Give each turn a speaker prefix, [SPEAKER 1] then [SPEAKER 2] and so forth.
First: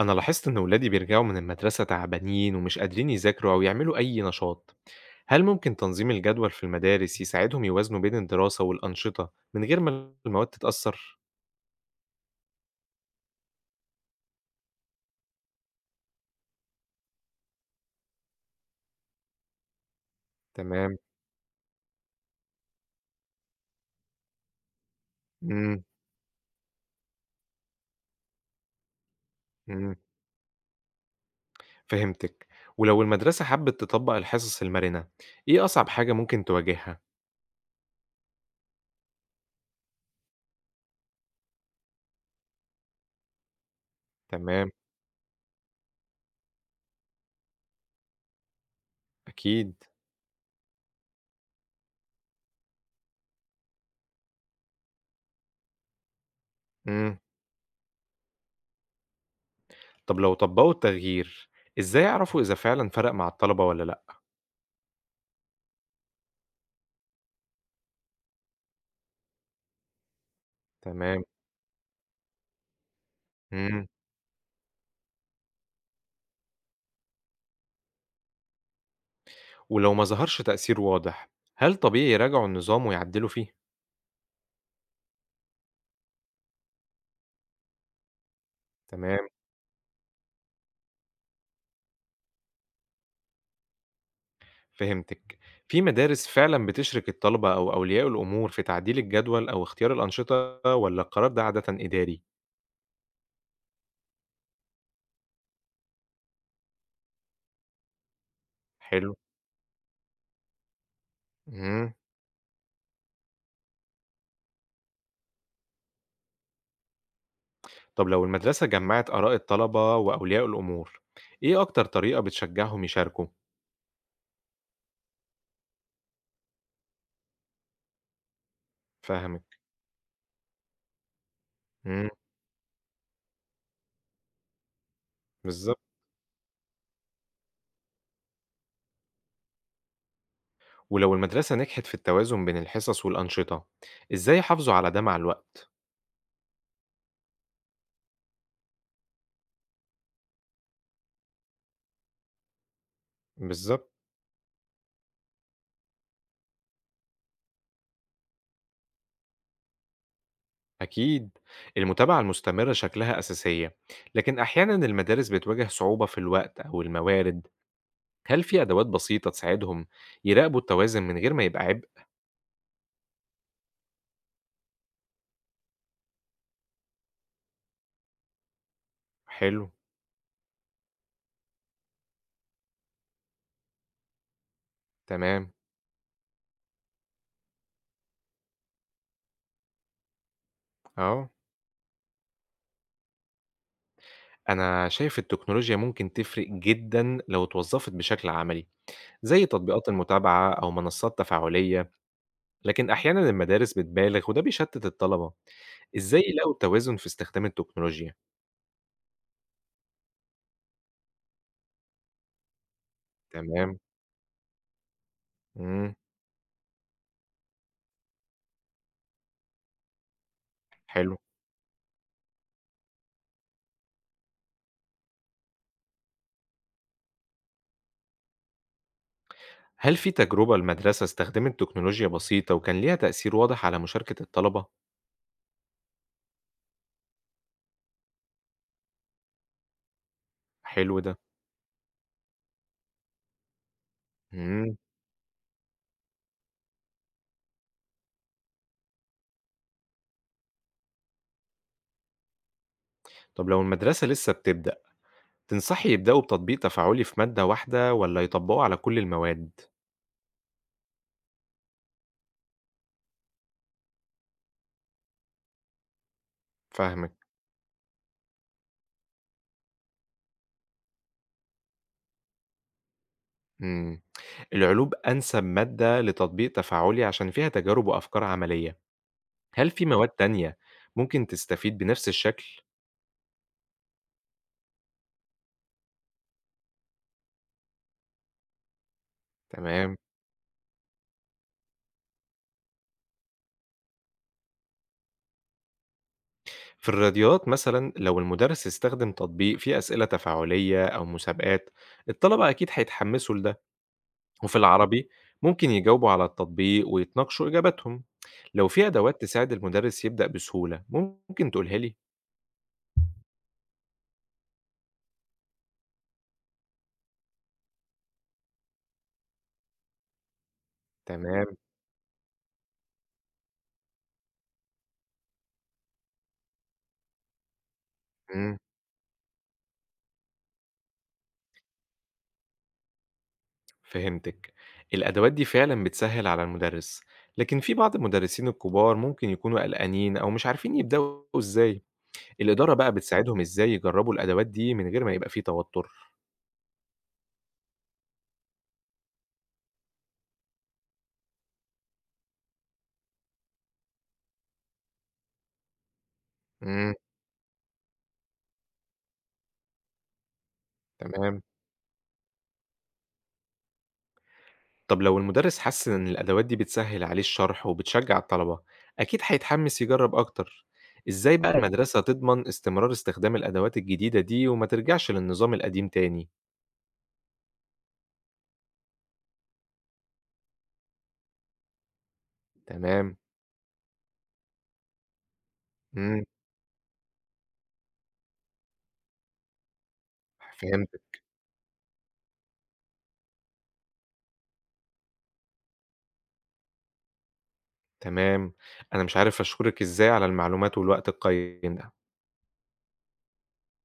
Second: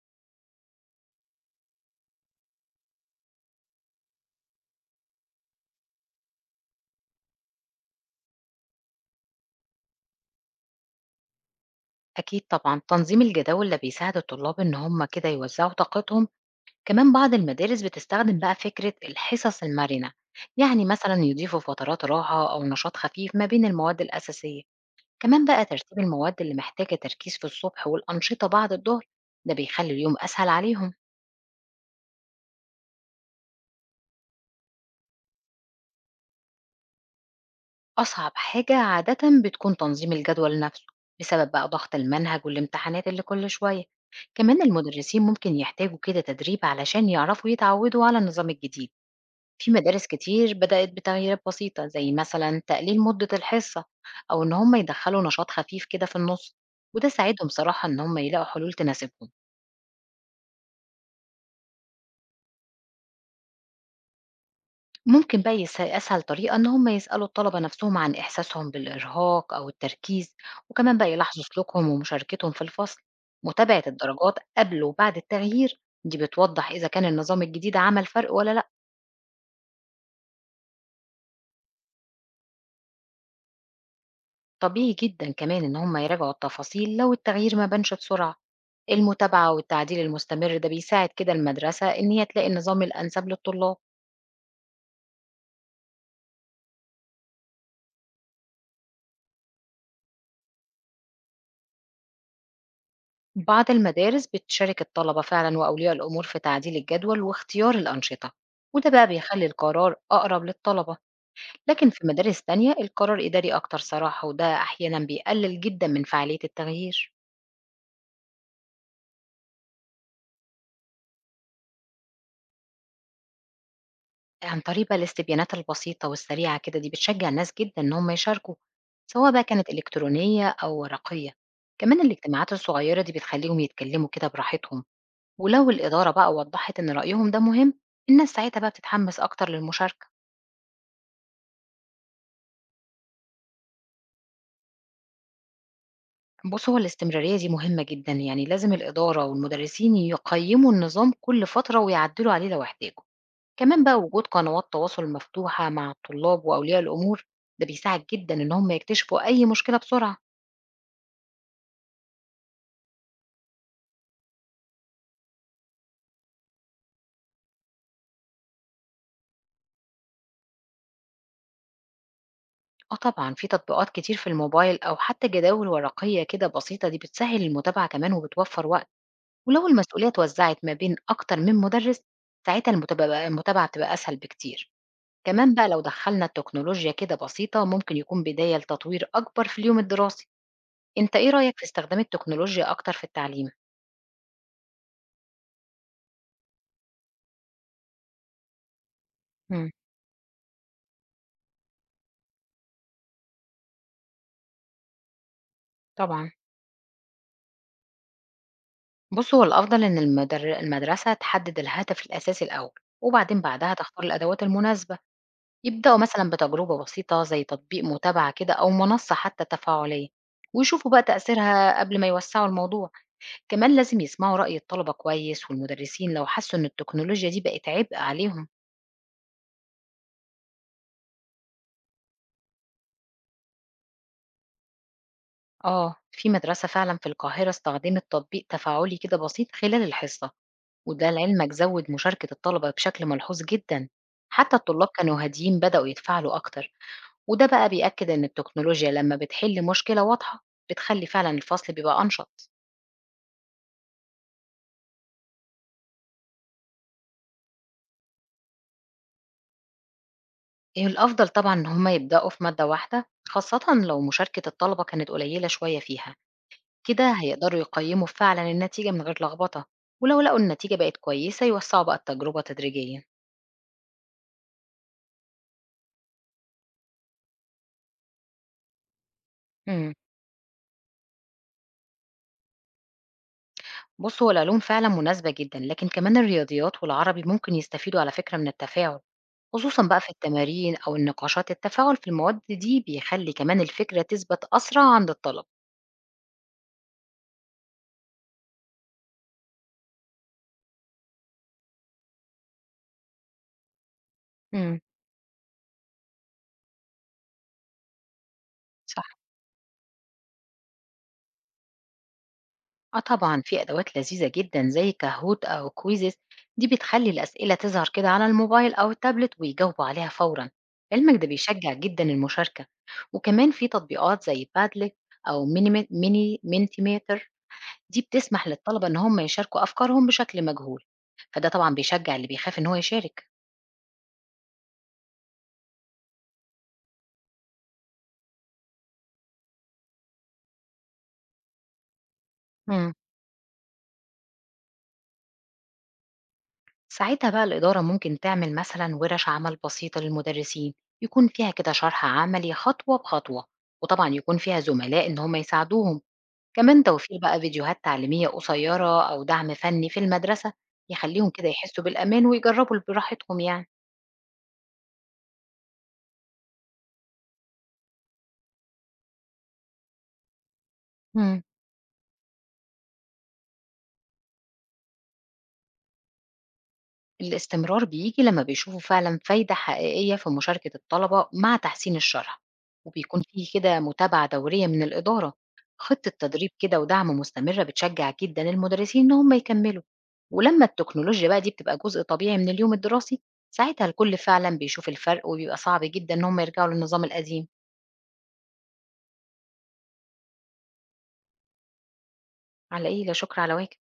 [SPEAKER 1] أنا لاحظت إن ولادي بيرجعوا من المدرسة تعبانين ومش قادرين يذاكروا أو يعملوا أي نشاط، هل ممكن تنظيم الجدول في المدارس يساعدهم يوازنوا بين الدراسة والأنشطة من غير ما المواد تتأثر؟
[SPEAKER 2] أكيد طبعا، تنظيم الجداول ده بيساعد الطلاب إن هم كده يوزعوا طاقتهم. كمان بعض المدارس بتستخدم بقى فكرة الحصص المرنة، يعني
[SPEAKER 1] تمام.
[SPEAKER 2] مثلا يضيفوا فترات راحة أو نشاط خفيف ما بين المواد الأساسية. كمان بقى
[SPEAKER 1] إمم،
[SPEAKER 2] ترتيب المواد اللي محتاجة تركيز في الصبح والأنشطة بعد الظهر، ده بيخلي
[SPEAKER 1] إمم،
[SPEAKER 2] اليوم أسهل عليهم.
[SPEAKER 1] فهمتِك. ولو المدرسة حبت تطبق الحصص المرنة، إيه أصعب حاجة ممكن تواجهها؟
[SPEAKER 2] أصعب حاجة عادة بتكون تنظيم الجدول نفسه، بسبب بقى ضغط المنهج والامتحانات اللي كل شوية. كمان
[SPEAKER 1] تمام.
[SPEAKER 2] المدرسين ممكن يحتاجوا كده تدريب علشان يعرفوا يتعودوا على النظام الجديد. في
[SPEAKER 1] أكيد.
[SPEAKER 2] مدارس كتير بدأت بتغييرات بسيطة، زي مثلا تقليل مدة الحصة أو إن هم يدخلوا نشاط خفيف كده في النص، وده
[SPEAKER 1] إمم،
[SPEAKER 2] ساعدهم صراحة إن هم يلاقوا حلول تناسبهم.
[SPEAKER 1] طب لو طبقوا التغيير، إزاي يعرفوا إذا فعلًا فرق مع الطلبة والّا لأ؟
[SPEAKER 2] ممكن بقى أسهل طريقة إن هم يسألوا الطلبة نفسهم عن إحساسهم بالإرهاق أو التركيز، وكمان بقى
[SPEAKER 1] تمام.
[SPEAKER 2] يلاحظوا سلوكهم ومشاركتهم في الفصل. متابعة
[SPEAKER 1] إمم.
[SPEAKER 2] الدرجات قبل وبعد التغيير دي بتوضح إذا كان النظام الجديد عمل فرق ولا لأ.
[SPEAKER 1] ولو ما ظهرش تأثير واضح، هل طبيعي يراجعوا النظام ويعدلوا فيه؟
[SPEAKER 2] طبيعي جدًا كمان إن هم يراجعوا التفاصيل لو التغيير ما بانش بسرعة،
[SPEAKER 1] تمام.
[SPEAKER 2] المتابعة والتعديل المستمر ده بيساعد كده المدرسة إن هي تلاقي النظام الأنسب للطلاب.
[SPEAKER 1] فهمتِك. في مدارس فعلًا بتشرك الطلبة أو أولياء الأمور في تعديل الجدول أو اختيار الأنشطة والّا القرار ده عادةً إداري؟
[SPEAKER 2] بعض المدارس بتشارك الطلبة فعلًا وأولياء الأمور في تعديل الجدول واختيار الأنشطة، وده بقى
[SPEAKER 1] حلو.
[SPEAKER 2] بيخلي القرار أقرب للطلبة. لكن
[SPEAKER 1] إمم.
[SPEAKER 2] في مدارس تانية القرار إداري أكتر صراحة، وده أحيانًا بيقلل جدًا من فعالية التغيير.
[SPEAKER 1] طب لو المدرسة جمعت آراء الطلبة وأولياء الأمور، إيه أكتر طريقة بتشجعهم يشاركوا؟
[SPEAKER 2] عن طريق بقى الاستبيانات البسيطة والسريعة كده دي بتشجع الناس جدًا إن هم يشاركوا، سواء بقى
[SPEAKER 1] فاهمِك.
[SPEAKER 2] كانت إلكترونية أو ورقية. كمان
[SPEAKER 1] إمم،
[SPEAKER 2] الاجتماعات الصغيرة دي بتخليهم يتكلموا كده براحتهم، ولو
[SPEAKER 1] بالضبط.
[SPEAKER 2] الإدارة بقى وضحت إن رأيهم ده مهم، الناس ساعتها بقى بتتحمس أكتر للمشاركة.
[SPEAKER 1] ولو المدرسة نجحت في التوازن بين الحصص والأنشطة، إزاي يحافظوا على ده مع الوقت؟
[SPEAKER 2] بُص، هو الاستمرارية دي مهمة جدًا، يعني لازم الإدارة والمدرسين يقيموا النظام كل فترة ويعدلوا عليه لو احتاجوا. كمان
[SPEAKER 1] بالضبط.
[SPEAKER 2] بقى وجود قنوات تواصل مفتوحة مع الطلاب وأولياء الأمور، ده بيساعد جدًا إن هم يكتشفوا أي مشكلة بسرعة.
[SPEAKER 1] أكيد، المتابعة المستمرة شكلها أساسية، لكن أحيانا المدارس بتواجه صعوبة في الوقت أو الموارد. هل في أدوات بسيطة تساعدهم يراقبوا التوازن من غير ما يبقى عبء؟
[SPEAKER 2] آه طبعًا، في تطبيقات كتير في الموبايل أو حتى جداول ورقية كده بسيطة، دي بتسهّل المتابعة كمان وبتوفّر وقت.
[SPEAKER 1] حلو.
[SPEAKER 2] ولو المسؤولية اتوزّعت ما بين أكتر من مُدرِّس، ساعتها المتابعة بتبقى أسهل بكتير.
[SPEAKER 1] تمام.
[SPEAKER 2] كمان بقى لو دخّلنا التكنولوجيا كده بسيطة، ممكن يكون بداية لتطوير أكبر في اليوم الدراسي. أنت إيه
[SPEAKER 1] أه،
[SPEAKER 2] رأيك في استخدام التكنولوجيا أكتر في التعليم؟
[SPEAKER 1] أنا شايف التكنولوجيا ممكن تفرق جدا لو اتوظفت بشكل عملي، زي
[SPEAKER 2] إمم،
[SPEAKER 1] تطبيقات المتابعة أو منصات تفاعلية، لكن أحيانا المدارس بتبالغ وده بيشتت الطلبة. إزاي
[SPEAKER 2] طبعًا.
[SPEAKER 1] يلاقوا التوازن في استخدام التكنولوجيا؟
[SPEAKER 2] بُص، هو الأفضل إن المدرسة تحدد الهدف الأساسي الأول، وبعدين بعدها
[SPEAKER 1] تمام.
[SPEAKER 2] تختار الأدوات المناسبة.
[SPEAKER 1] مم.
[SPEAKER 2] يبدأوا مثلا بتجربة بسيطة زي تطبيق متابعة كده أو منصة حتى تفاعلية، ويشوفوا بقى
[SPEAKER 1] حلو،
[SPEAKER 2] تأثيرها قبل ما يوسعوا الموضوع. كمان لازم يسمعوا رأي الطلبة كويس والمدرسين، لو حسوا إن التكنولوجيا دي بقت عبء عليهم.
[SPEAKER 1] هل في تجربة المدرسة استخدمت تكنولوجيا بسيطة وكان ليها تأثير واضح على مشاركة الطلبة؟
[SPEAKER 2] آه، في مدرسة فعلا في القاهرة استخدمت تطبيق تفاعلي كده بسيط خلال الحصة،
[SPEAKER 1] حلو
[SPEAKER 2] وده
[SPEAKER 1] ده.
[SPEAKER 2] لعلمك زود مشاركة الطلبة بشكل ملحوظ جدا. حتى
[SPEAKER 1] إمم،
[SPEAKER 2] الطلاب كانوا هاديين بدأوا يتفاعلوا أكتر، وده بقى بيأكد إن التكنولوجيا لما بتحل مشكلة واضحة بتخلي فعلا الفصل بيبقى أنشط.
[SPEAKER 1] طب لو المدرسة لسه بتبدأ، تنصحي يبدأوا بتطبيق تفاعلي في مادة واحدة والّا يطبقوا على كل المواد؟
[SPEAKER 2] هي الأفضل طبعًا إن هم يبدأوا في مادة واحدة، خاصةً لو مشاركة الطلبة كانت قليلة شوية فيها. كده
[SPEAKER 1] فاهمِك.
[SPEAKER 2] هيقدروا يقيموا فعلًا النتيجة من غير لخبطة، ولو لقوا النتيجة بقت كويسة يوسعوا بقى التجربة تدريجيًا.
[SPEAKER 1] إمم، العلوم أنسب مادة لتطبيق تفاعلي عشان فيها تجارب وأفكار عملية، هل في
[SPEAKER 2] إمم،
[SPEAKER 1] مواد تانية ممكن تستفيد بنفس الشكل؟
[SPEAKER 2] بُص، هو العلوم فعلًا مناسبة جدًا، لكن كمان الرياضيات والعربي ممكن يستفيدوا على فكرة من التفاعل، خصوصًا
[SPEAKER 1] تمام.
[SPEAKER 2] بقى في التمارين أو النقاشات. التفاعل في المواد دي بيخلي كمان الفكرة تثبت أسرع عند الطلبة.
[SPEAKER 1] في الرياضيات مثلًا لو المدرس استخدم تطبيق فيه أسئلة تفاعلية أو مسابقات، الطلبة أكيد هيتحمسوا لده. وفي
[SPEAKER 2] إمم،
[SPEAKER 1] العربي ممكن يجاوبوا على التطبيق ويتناقشوا إجاباتهم. لو في
[SPEAKER 2] صح.
[SPEAKER 1] أدوات تساعد المدرس يبدأ بسهولة ممكن تقولها لي.
[SPEAKER 2] آه طبعًا، في أدوات لذيذة جدًا زي كاهوت أو كويزز، دي بتخلّي الأسئلة تظهر كده على الموبايل أو التابلت ويجاوبوا عليها فورًا. علمك ده
[SPEAKER 1] تمام.
[SPEAKER 2] بيشجع جدًا المشاركة، وكمان في تطبيقات زي بادلت أو مينيمي ميني مينتيميتر، دي بتسمح
[SPEAKER 1] مم.
[SPEAKER 2] للطلبة إن هم يشاركوا أفكارهم بشكل مجهول، فده طبعًا بيشجع اللي بيخاف إن هو يشارك.
[SPEAKER 1] فهمتك، الأدوات دي فعلا بتسهل على المدرس، لكن في بعض المدرسين الكبار ممكن يكونوا قلقانين أو مش عارفين يبدأوا إزاي. الإدارة
[SPEAKER 2] امم.
[SPEAKER 1] بقى بتساعدهم إزاي يجربوا الأدوات دي من غير ما يبقى فيه توتر؟
[SPEAKER 2] ساعتها بقى الإدارة ممكن تعمل مثلًا ورش عمل بسيطة للمدرسين، يكون فيها كده شرح عملي خطوة بخطوة، وطبعًا يكون فيها زملاء إن هم يساعدوهم. كمان
[SPEAKER 1] مم.
[SPEAKER 2] توفير بقى فيديوهات تعليمية قصيرة أو دعم فني في المدرسة يخليهم
[SPEAKER 1] تمام.
[SPEAKER 2] كده يحسوا بالأمان ويجربوا براحتهم يعني.
[SPEAKER 1] طب لو المدرس حس إن الأدوات دي بتسهِّل عليه الشرح وبتشجّع الطلبة، أكيد هيتحمّس يجرّب أكتر. إزاي
[SPEAKER 2] مم.
[SPEAKER 1] بقى فعلًا المدرسة تضمن استمرار استخدام الأدوات الجديدة دي وما ترجعش للنظام القديم تاني؟
[SPEAKER 2] الاستمرار بيجي لما بيشوفوا فعلا فايدة حقيقية في مشاركة الطلبة مع تحسين الشرح،
[SPEAKER 1] تمام.
[SPEAKER 2] وبيكون فيه كده متابعة دورية من الإدارة. خطة
[SPEAKER 1] إمم،
[SPEAKER 2] تدريب كده ودعم مستمرة بتشجع جدا المدرسين إن هم يكملوا، ولما
[SPEAKER 1] فهمتِك.
[SPEAKER 2] التكنولوجيا بقى دي بتبقى جزء طبيعي من اليوم الدراسي، ساعتها الكل فعلا بيشوف الفرق وبيبقى صعب جدا إن هم يرجعوا للنظام القديم.
[SPEAKER 1] تمام. أنا مش عارف أشكرِك إزاي على المعلومات والوقت القيّم ده.
[SPEAKER 2] على إيه، لا شكر على واجب.